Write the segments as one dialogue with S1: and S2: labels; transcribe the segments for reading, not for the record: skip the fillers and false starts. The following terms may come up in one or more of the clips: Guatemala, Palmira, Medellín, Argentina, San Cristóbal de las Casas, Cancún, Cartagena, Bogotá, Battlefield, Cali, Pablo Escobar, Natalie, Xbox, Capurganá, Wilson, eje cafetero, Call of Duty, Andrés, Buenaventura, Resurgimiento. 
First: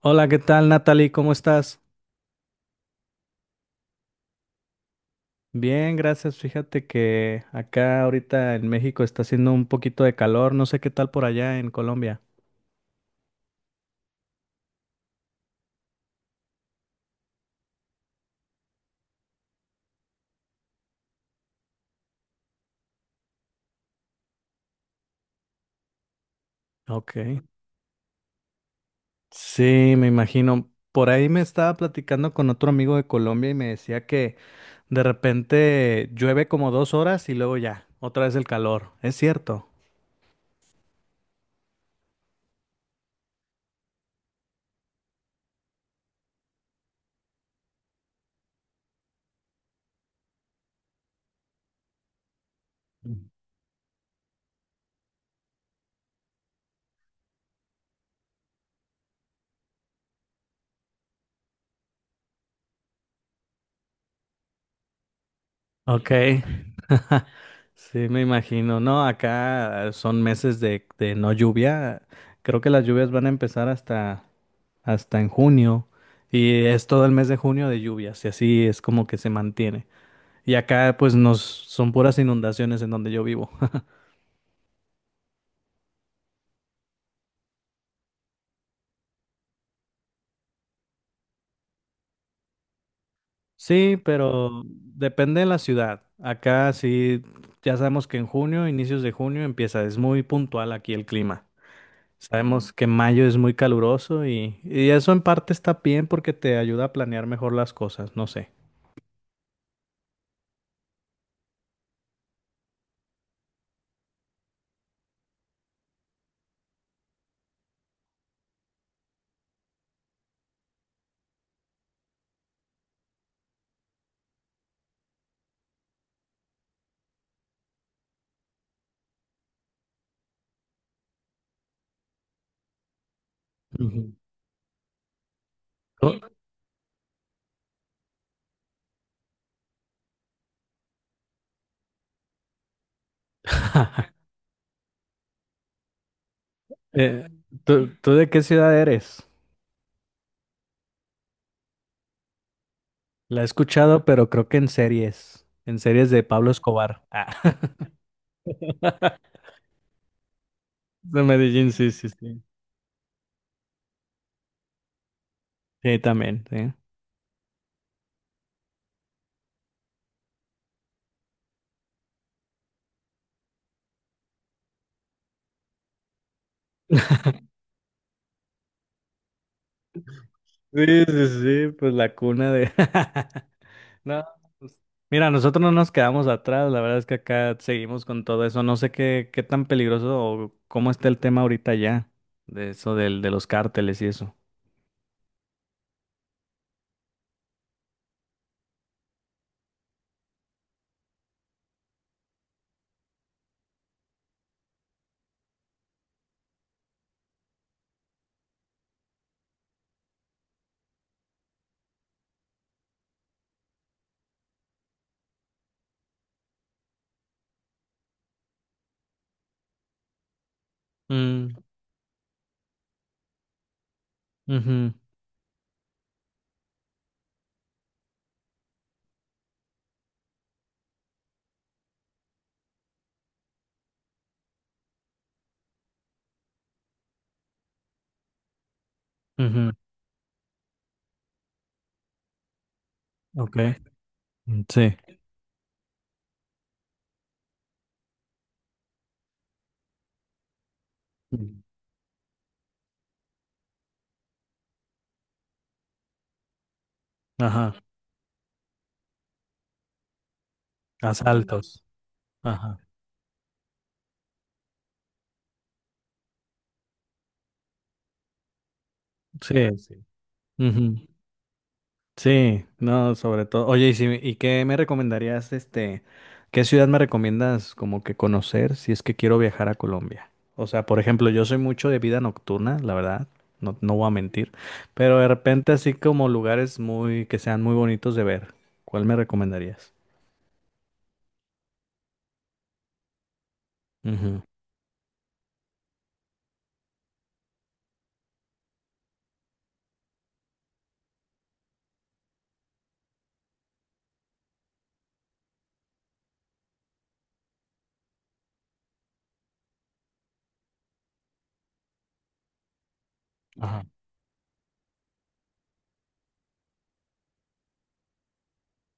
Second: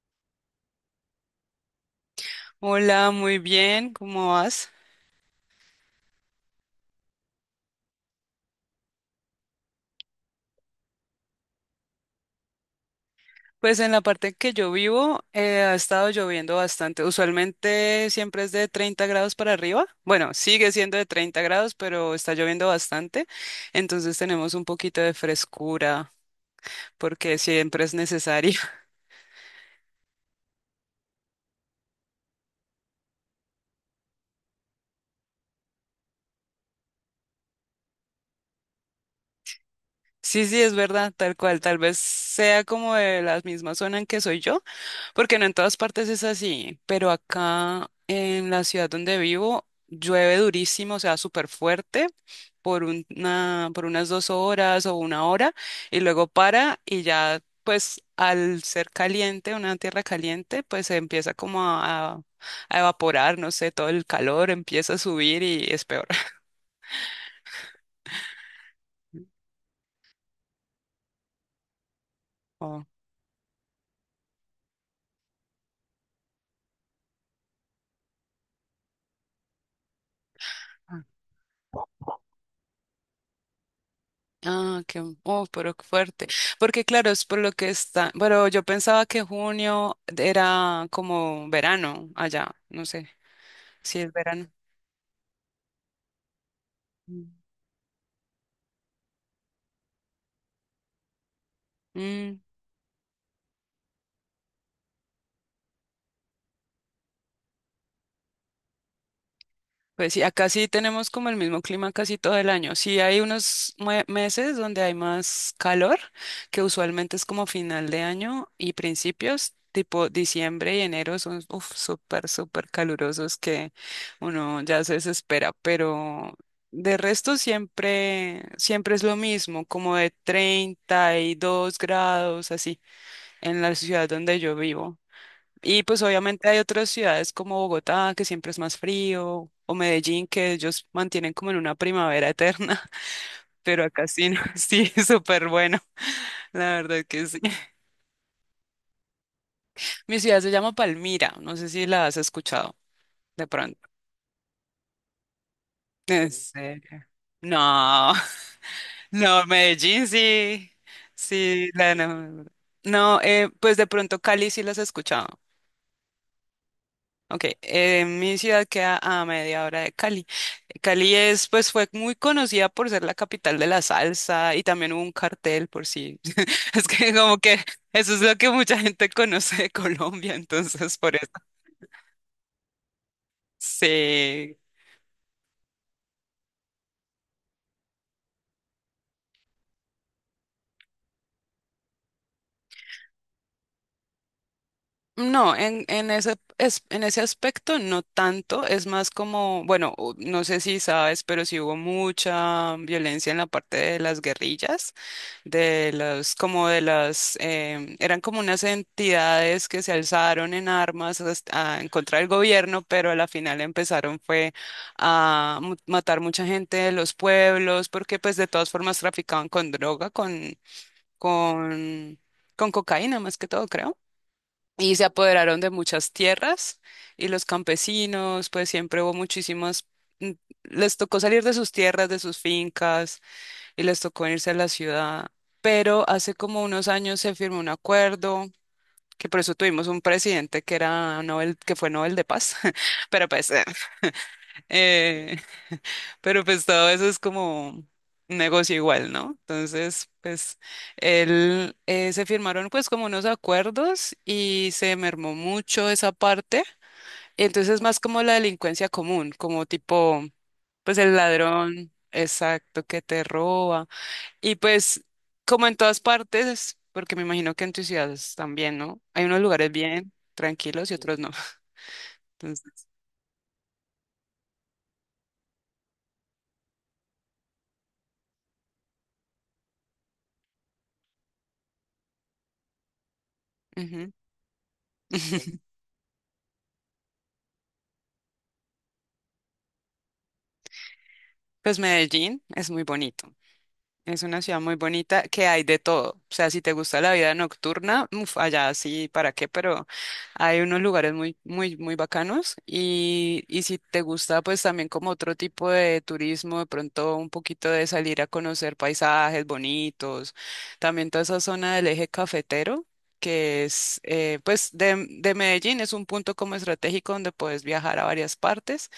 S1: Hola, ¿qué tal, Natalie? ¿Cómo estás?
S2: Hola, muy bien, ¿cómo vas?
S1: Bien, gracias. Fíjate que acá ahorita en México está haciendo un poquito de calor. No sé qué tal por allá en Colombia.
S2: Pues en la parte en que yo vivo ha estado lloviendo bastante. Usualmente siempre es de 30 grados para arriba. Bueno, sigue siendo de 30 grados, pero está lloviendo bastante. Entonces tenemos un poquito de frescura
S1: Ok.
S2: porque siempre es necesario.
S1: Sí, me imagino. Por ahí me estaba platicando con otro amigo de Colombia y me decía que de repente llueve como dos horas y luego ya, otra vez el calor. ¿Es cierto?
S2: Sí, sí, es verdad, tal cual. Tal vez sea como de la misma zona en que soy yo. Porque no en todas partes es así, pero acá en la ciudad donde vivo llueve durísimo, o sea, súper fuerte por unas 2 horas o 1 hora y luego para y ya pues al ser caliente, una tierra caliente, pues se empieza como a evaporar, no sé, todo el calor empieza a subir y es peor.
S1: Ok. Sí, me imagino. No, acá son meses de no lluvia. Creo que las
S2: Oh.
S1: lluvias van a empezar hasta en junio y es todo el mes de junio de lluvias y así es como que se mantiene. Y acá pues nos son puras inundaciones en donde yo vivo.
S2: Ah, qué, oh, pero qué fuerte. Porque claro, es por lo que está. Bueno, yo pensaba que junio era como verano allá, no sé
S1: Sí,
S2: si es verano.
S1: pero depende de la ciudad. Acá sí,
S2: Mm.
S1: ya sabemos que en junio, inicios de junio empieza, es muy puntual aquí el clima.
S2: Mm.
S1: Sabemos que mayo es muy caluroso y eso en parte está bien porque te ayuda a planear mejor las cosas, no sé.
S2: Pues sí, acá sí tenemos como el mismo clima casi todo el año. Sí hay unos meses donde hay más calor, que usualmente es como final de año y principios, tipo diciembre y enero son uf, súper, súper calurosos que uno ya se desespera, pero de resto siempre, siempre es lo mismo, como de 32 grados así en la
S1: Ujú.
S2: ciudad donde yo vivo. Y pues
S1: ¿Tú,
S2: obviamente hay otras ciudades como Bogotá, que siempre es más frío, o Medellín, que ellos mantienen como en una primavera eterna, pero acá sí, no, sí, súper bueno, la verdad que
S1: eh,
S2: sí.
S1: ¿tú de qué ciudad eres?
S2: Mi ciudad se llama Palmira, no sé si la has escuchado
S1: La he
S2: de pronto.
S1: escuchado, pero creo que en series de
S2: ¿En
S1: Pablo
S2: serio?
S1: Escobar. Ah,
S2: No, no, Medellín sí,
S1: de
S2: sí,
S1: Medellín, sí,
S2: la
S1: sí, sí.
S2: no. No, pues de pronto Cali sí las he escuchado.
S1: Sí, también, sí.
S2: Ok, mi ciudad queda a media hora de Cali. Cali es, pues, fue muy conocida por ser la capital de la salsa y también hubo un cartel por si. Es que como que eso es lo que mucha gente conoce de Colombia,
S1: Sí,
S2: entonces por
S1: sí,
S2: eso.
S1: sí, pues la cuna de... No,
S2: Sí.
S1: mira, nosotros no nos quedamos atrás, la verdad es que acá seguimos con todo eso. No sé qué, qué tan peligroso o cómo está el tema ahorita ya, de eso de los cárteles y eso.
S2: No, en ese aspecto no tanto, es más como, bueno, u- no sé si sabes, pero sí hubo mucha violencia en la parte de las guerrillas. De los como de las, eran como unas entidades que se alzaron en armas en contra del gobierno, pero a la final empezaron fue a matar mucha gente de los pueblos, porque pues de todas formas traficaban con droga,
S1: Mm,
S2: con, con cocaína más que todo, creo.
S1: ujú,
S2: Y se apoderaron de muchas tierras y los campesinos, pues siempre hubo muchísimas, mm, les tocó salir de sus tierras, de sus fincas y les tocó irse a la ciudad. Pero hace como unos años se firmó un acuerdo, que por eso
S1: ujú,
S2: tuvimos un presidente que era Nobel, que fue Nobel de Paz. Pero pues,
S1: ok, mm, sí.
S2: eh, pero pues todo eso es como un negocio igual, ¿no? Entonces, pues,
S1: Mm,
S2: él se firmaron pues como unos acuerdos y se mermó mucho esa parte. Y
S1: ajá,
S2: entonces es más como la delincuencia común, como tipo, pues el
S1: asaltos.
S2: ladrón,
S1: Ajá,
S2: exacto, que te roba. Y pues, como en todas partes, porque me imagino que en tus ciudades también, ¿no? Hay unos
S1: sí,
S2: lugares
S1: sí.
S2: bien tranquilos y otros no.
S1: Sí,
S2: Entonces,
S1: no, sobre todo. Oye, ¿y, si, y qué me recomendarías, este, qué ciudad me recomiendas como que conocer si es que quiero viajar a Colombia? O sea, por ejemplo, yo soy mucho de vida nocturna, la verdad, no, no voy a
S2: ujú.
S1: mentir, pero de repente así como lugares muy, que sean muy bonitos de ver, ¿cuál me recomendarías?
S2: Pues Medellín es muy bonito. Es una
S1: Ujú.
S2: ciudad muy bonita que hay de todo. O sea, si te gusta la vida nocturna, uf, allá sí, ¿para qué? Pero hay unos lugares muy, muy, muy bacanos. Y si te gusta, pues también como otro tipo de turismo, de pronto un poquito de salir a conocer paisajes bonitos. También toda esa zona del eje cafetero, que
S1: Ajá.
S2: es, pues, de Medellín, es un punto como estratégico donde puedes viajar a varias partes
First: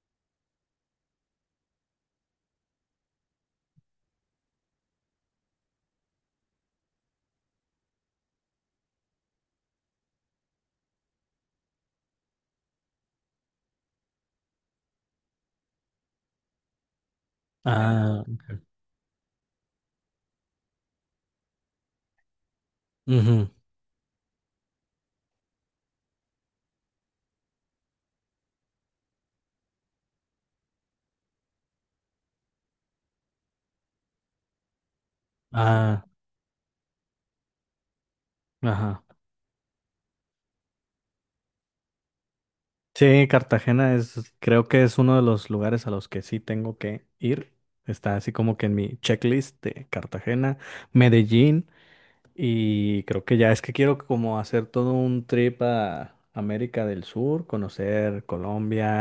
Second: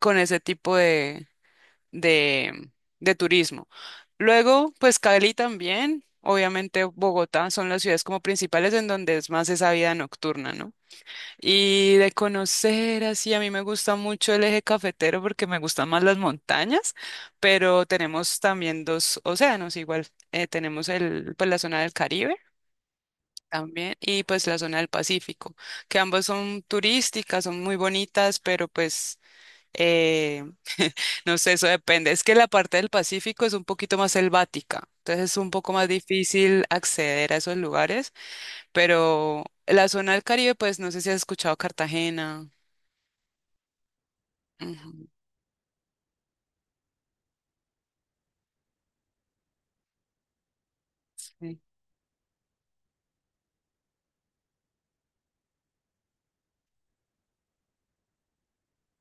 S2: con ese tipo de, de turismo. Luego, pues Cali también, obviamente Bogotá son las ciudades como principales en donde es más esa vida nocturna, ¿no? Y de conocer así, a mí me gusta mucho el eje cafetero porque me gustan más las montañas, pero
S1: Ah,
S2: tenemos también dos océanos, igual tenemos el, pues la zona del Caribe.
S1: ujú,
S2: También, y pues la zona del Pacífico, que ambas son turísticas, son muy bonitas, pero pues eh, no sé, eso depende. Es que la parte del Pacífico es un poquito más selvática, entonces es un poco más
S1: ah,
S2: difícil acceder a esos lugares,
S1: ajá.
S2: pero la zona del Caribe, pues no sé si has escuchado Cartagena.
S1: Sí, Cartagena es, creo que
S2: Ujú,
S1: es uno de los lugares a los que sí tengo que ir. Está así como que en mi checklist de Cartagena,
S2: sí.
S1: Medellín y creo que ya es que quiero como hacer todo un trip a América del Sur, conocer Colombia,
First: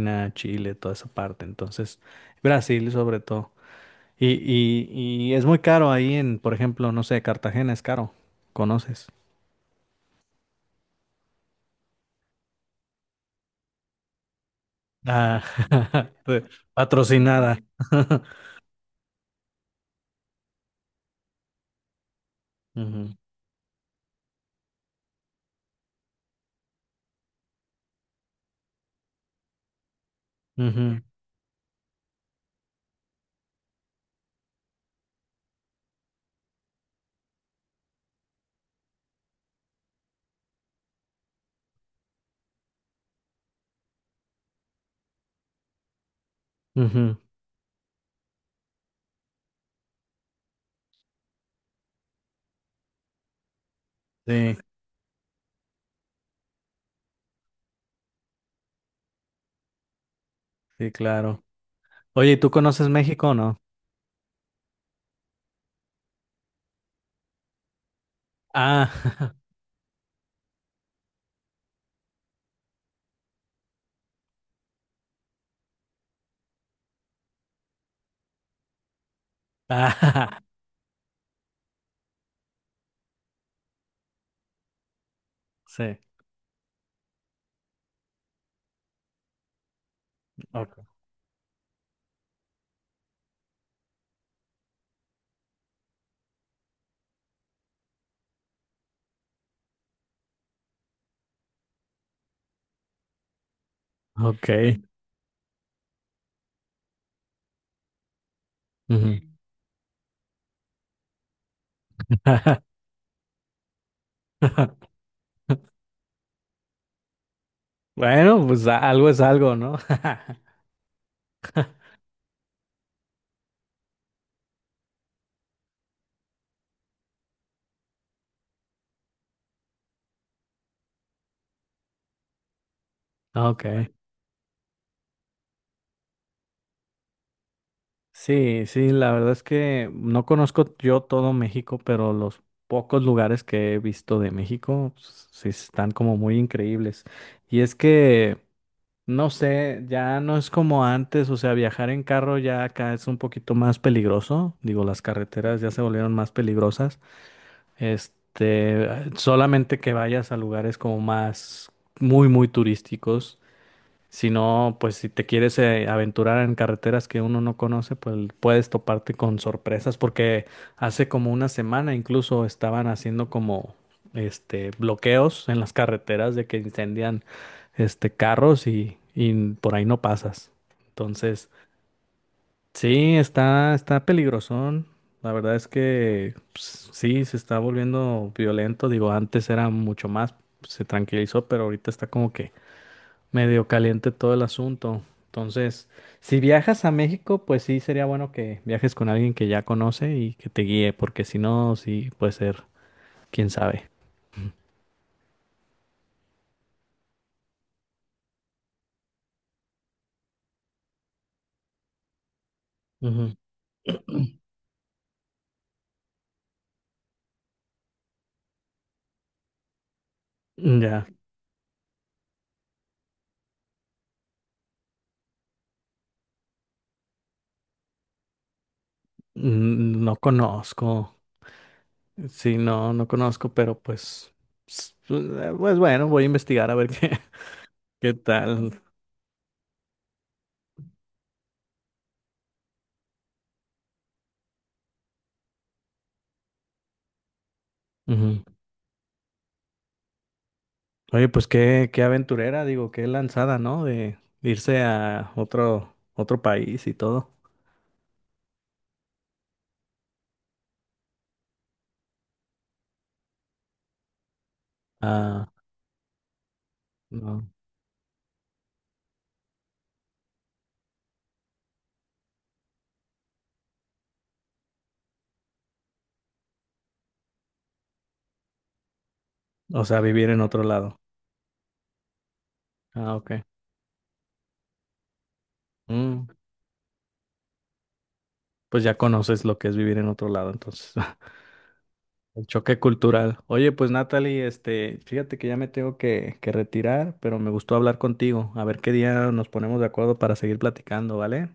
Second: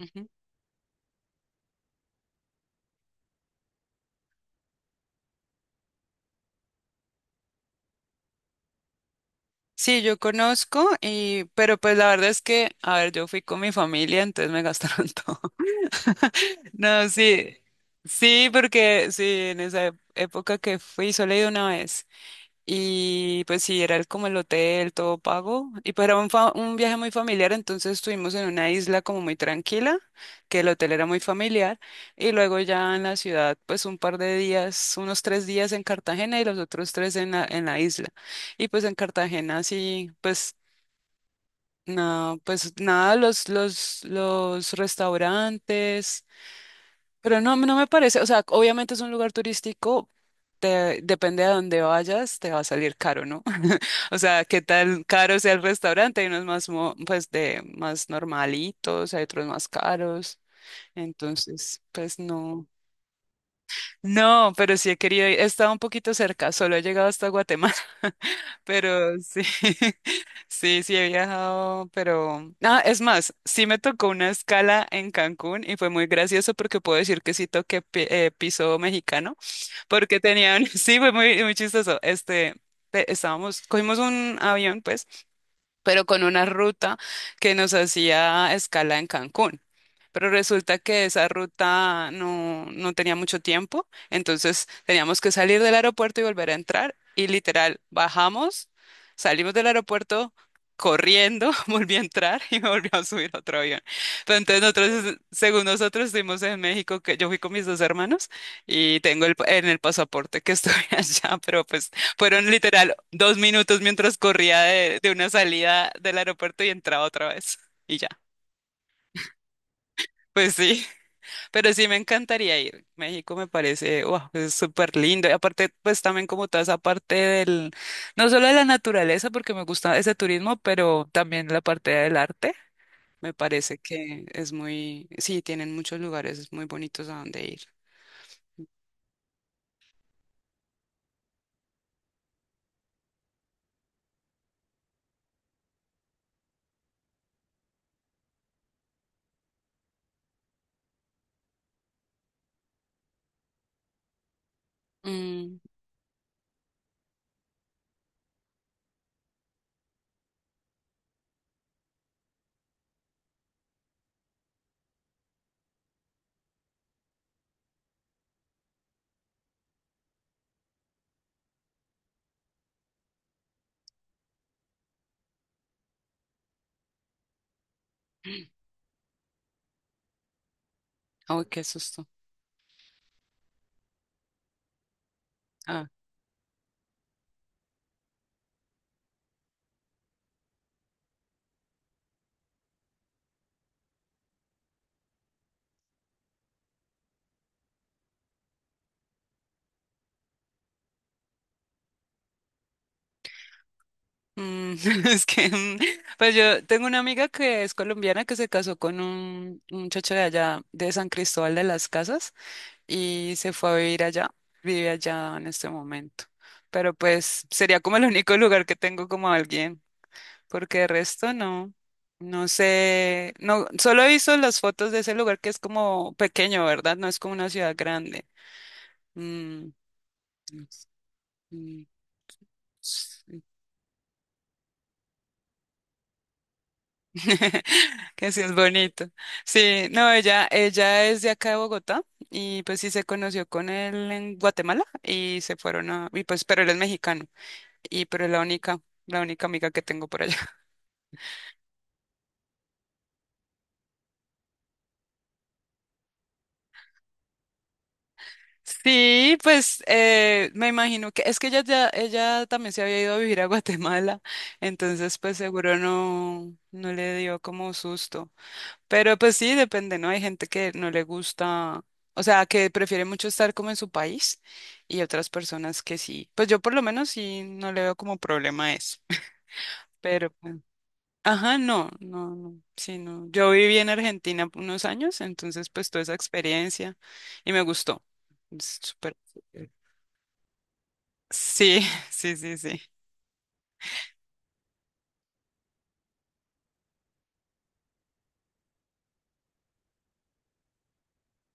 S2: Ujú.
S1: Chile, toda esa parte. Entonces, Brasil sobre todo. Y es muy caro ahí en, por ejemplo, no sé, Cartagena es caro. ¿Conoces?
S2: Sí, yo conozco y, pero pues la verdad es que, a ver, yo fui con mi familia, entonces me gastaron todo.
S1: Ah,
S2: No, sí,
S1: patrocinada.
S2: sí, porque sí, en esa época que fui solo he ido una vez.
S1: Ujú,
S2: Y pues sí, era como el hotel, todo pago. Y pues era un, un viaje muy familiar, entonces estuvimos en una isla como muy tranquila, que el hotel
S1: ujú.
S2: era muy familiar. Y luego ya en la ciudad, pues un par de días, unos 3 días en Cartagena y los otros tres en la isla. Y pues en Cartagena sí, pues no, pues nada, los restaurantes.
S1: Ujú,
S2: Pero no, no me parece, o sea, obviamente es un lugar turístico, depende de dónde vayas, te va a salir caro, ¿no? O sea,
S1: sí,
S2: qué tan caro sea el restaurante, hay unos más, pues, de más normalitos, hay otros más caros,
S1: sí, claro.
S2: entonces, pues
S1: Oye, ¿y ¿tú
S2: no.
S1: conoces México o no?
S2: No, pero sí he querido ir. He estado un poquito cerca, solo he llegado hasta Guatemala,
S1: Ah,
S2: pero sí, sí, sí he viajado, pero... Ah, es más, sí me tocó una escala en Cancún y fue muy gracioso porque puedo decir que sí toqué piso mexicano, porque
S1: ah,
S2: tenían, sí, fue muy, muy chistoso. Este, estábamos, cogimos un avión, pues
S1: sí.
S2: pero con una ruta que nos hacía escala en Cancún. Pero resulta
S1: Ok.
S2: que esa ruta no, no tenía mucho tiempo, entonces teníamos que salir del aeropuerto y volver a entrar. Y literal, bajamos, salimos del aeropuerto corriendo, volví a entrar y me volví a subir a otro avión. Pero
S1: Ok.
S2: entonces nosotros, según nosotros, estuvimos en México, que yo fui con mis dos hermanos y
S1: Ujú.
S2: tengo en el pasaporte que estoy allá, pero pues fueron literal 2 minutos mientras corría de una salida del aeropuerto y entraba otra vez. Y ya.
S1: Bueno, pues algo es algo, ¿no?
S2: Pues sí, pero sí me encantaría ir. México me parece, wow, es súper lindo. Y aparte, pues también como toda esa parte del, no solo de la naturaleza, porque me gusta ese turismo, pero también la parte del arte. Me parece
S1: Ok.
S2: que es muy, sí, tienen muchos lugares muy bonitos a donde ir.
S1: Sí, sí, la verdad es que no conozco yo todo México, pero los pocos lugares que he visto de México, sí están como muy increíbles. Y es que no sé, ya no es como antes, o sea, viajar en carro ya acá es un poquito más peligroso, digo, las
S2: Mm.
S1: carreteras ya se volvieron más peligrosas, este, solamente que vayas a lugares como más muy, muy turísticos, si no, pues si te quieres aventurar en carreteras que uno no conoce, pues puedes toparte con sorpresas, porque hace como una semana incluso estaban haciendo como este bloqueos en las carreteras de que incendian este carros y por ahí no pasas.
S2: Ay,
S1: Entonces,
S2: qué susto.
S1: sí, está, está peligrosón. La verdad es
S2: Ah.
S1: que pues, sí, se está volviendo violento. Digo, antes era mucho más, se tranquilizó, pero ahorita está como que medio caliente todo el asunto. Entonces, si viajas a México, pues sí sería bueno que viajes con alguien que ya conoce y que te guíe, porque si no, sí puede ser, quién sabe.
S2: Mm, es que, mm, pues yo tengo una amiga que es colombiana que se casó con un muchacho de allá, de San Cristóbal de las Casas,
S1: Ujú.
S2: y se fue a vivir allá, vive allá en este momento. Pero pues sería como el único lugar que tengo como alguien, porque de
S1: Ya,
S2: resto no, no sé, no, solo he visto las fotos de ese lugar que es como pequeño, ¿verdad? No es como una ciudad grande. Mm,
S1: mm, no conozco.
S2: mm,
S1: Sí, no, no conozco, pero pues, s- pues bueno, voy a investigar a ver qué, qué
S2: que sí es
S1: tal.
S2: bonito. Sí, no, ella es de acá de Bogotá y pues sí se conoció con él en Guatemala y se fueron a, y pues, pero él es mexicano y pero es
S1: Ujú.
S2: la única amiga que tengo por allá.
S1: Oye, pues qué, qué aventurera, digo, qué lanzada, ¿no? De irse a otro, otro país y todo.
S2: Sí, pues me imagino que es que ella ya, ella también se había ido a vivir a Guatemala, entonces pues
S1: Ah,
S2: seguro no, no le dio
S1: no.
S2: como susto. Pero pues sí, depende, ¿no? Hay gente que no le gusta, o sea, que prefiere mucho estar como en su país y otras personas que sí. Pues yo por lo menos sí no le veo como problema a eso.
S1: O sea, vivir
S2: Pero,
S1: en
S2: pues,
S1: otro lado.
S2: ajá, no, no, no, sí,
S1: Ah,
S2: no.
S1: ok.
S2: Yo viví en Argentina unos años, entonces pues toda esa
S1: Mm,
S2: experiencia y me gustó. Es
S1: pues ya
S2: súper.
S1: conoces lo que es vivir en otro lado, entonces.
S2: Sí, sí,
S1: El
S2: sí,
S1: choque
S2: sí.
S1: cultural. Oye, pues Natalie, este, fíjate que ya me tengo que retirar, pero me gustó hablar contigo. A ver qué día nos ponemos de acuerdo para seguir platicando, ¿vale?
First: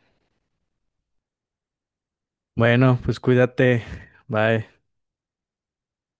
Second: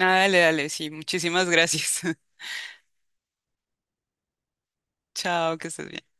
S2: Ah, dale, dale, sí, muchísimas gracias.
S1: Bueno, pues cuídate. Bye.
S2: Chao, que estés bien.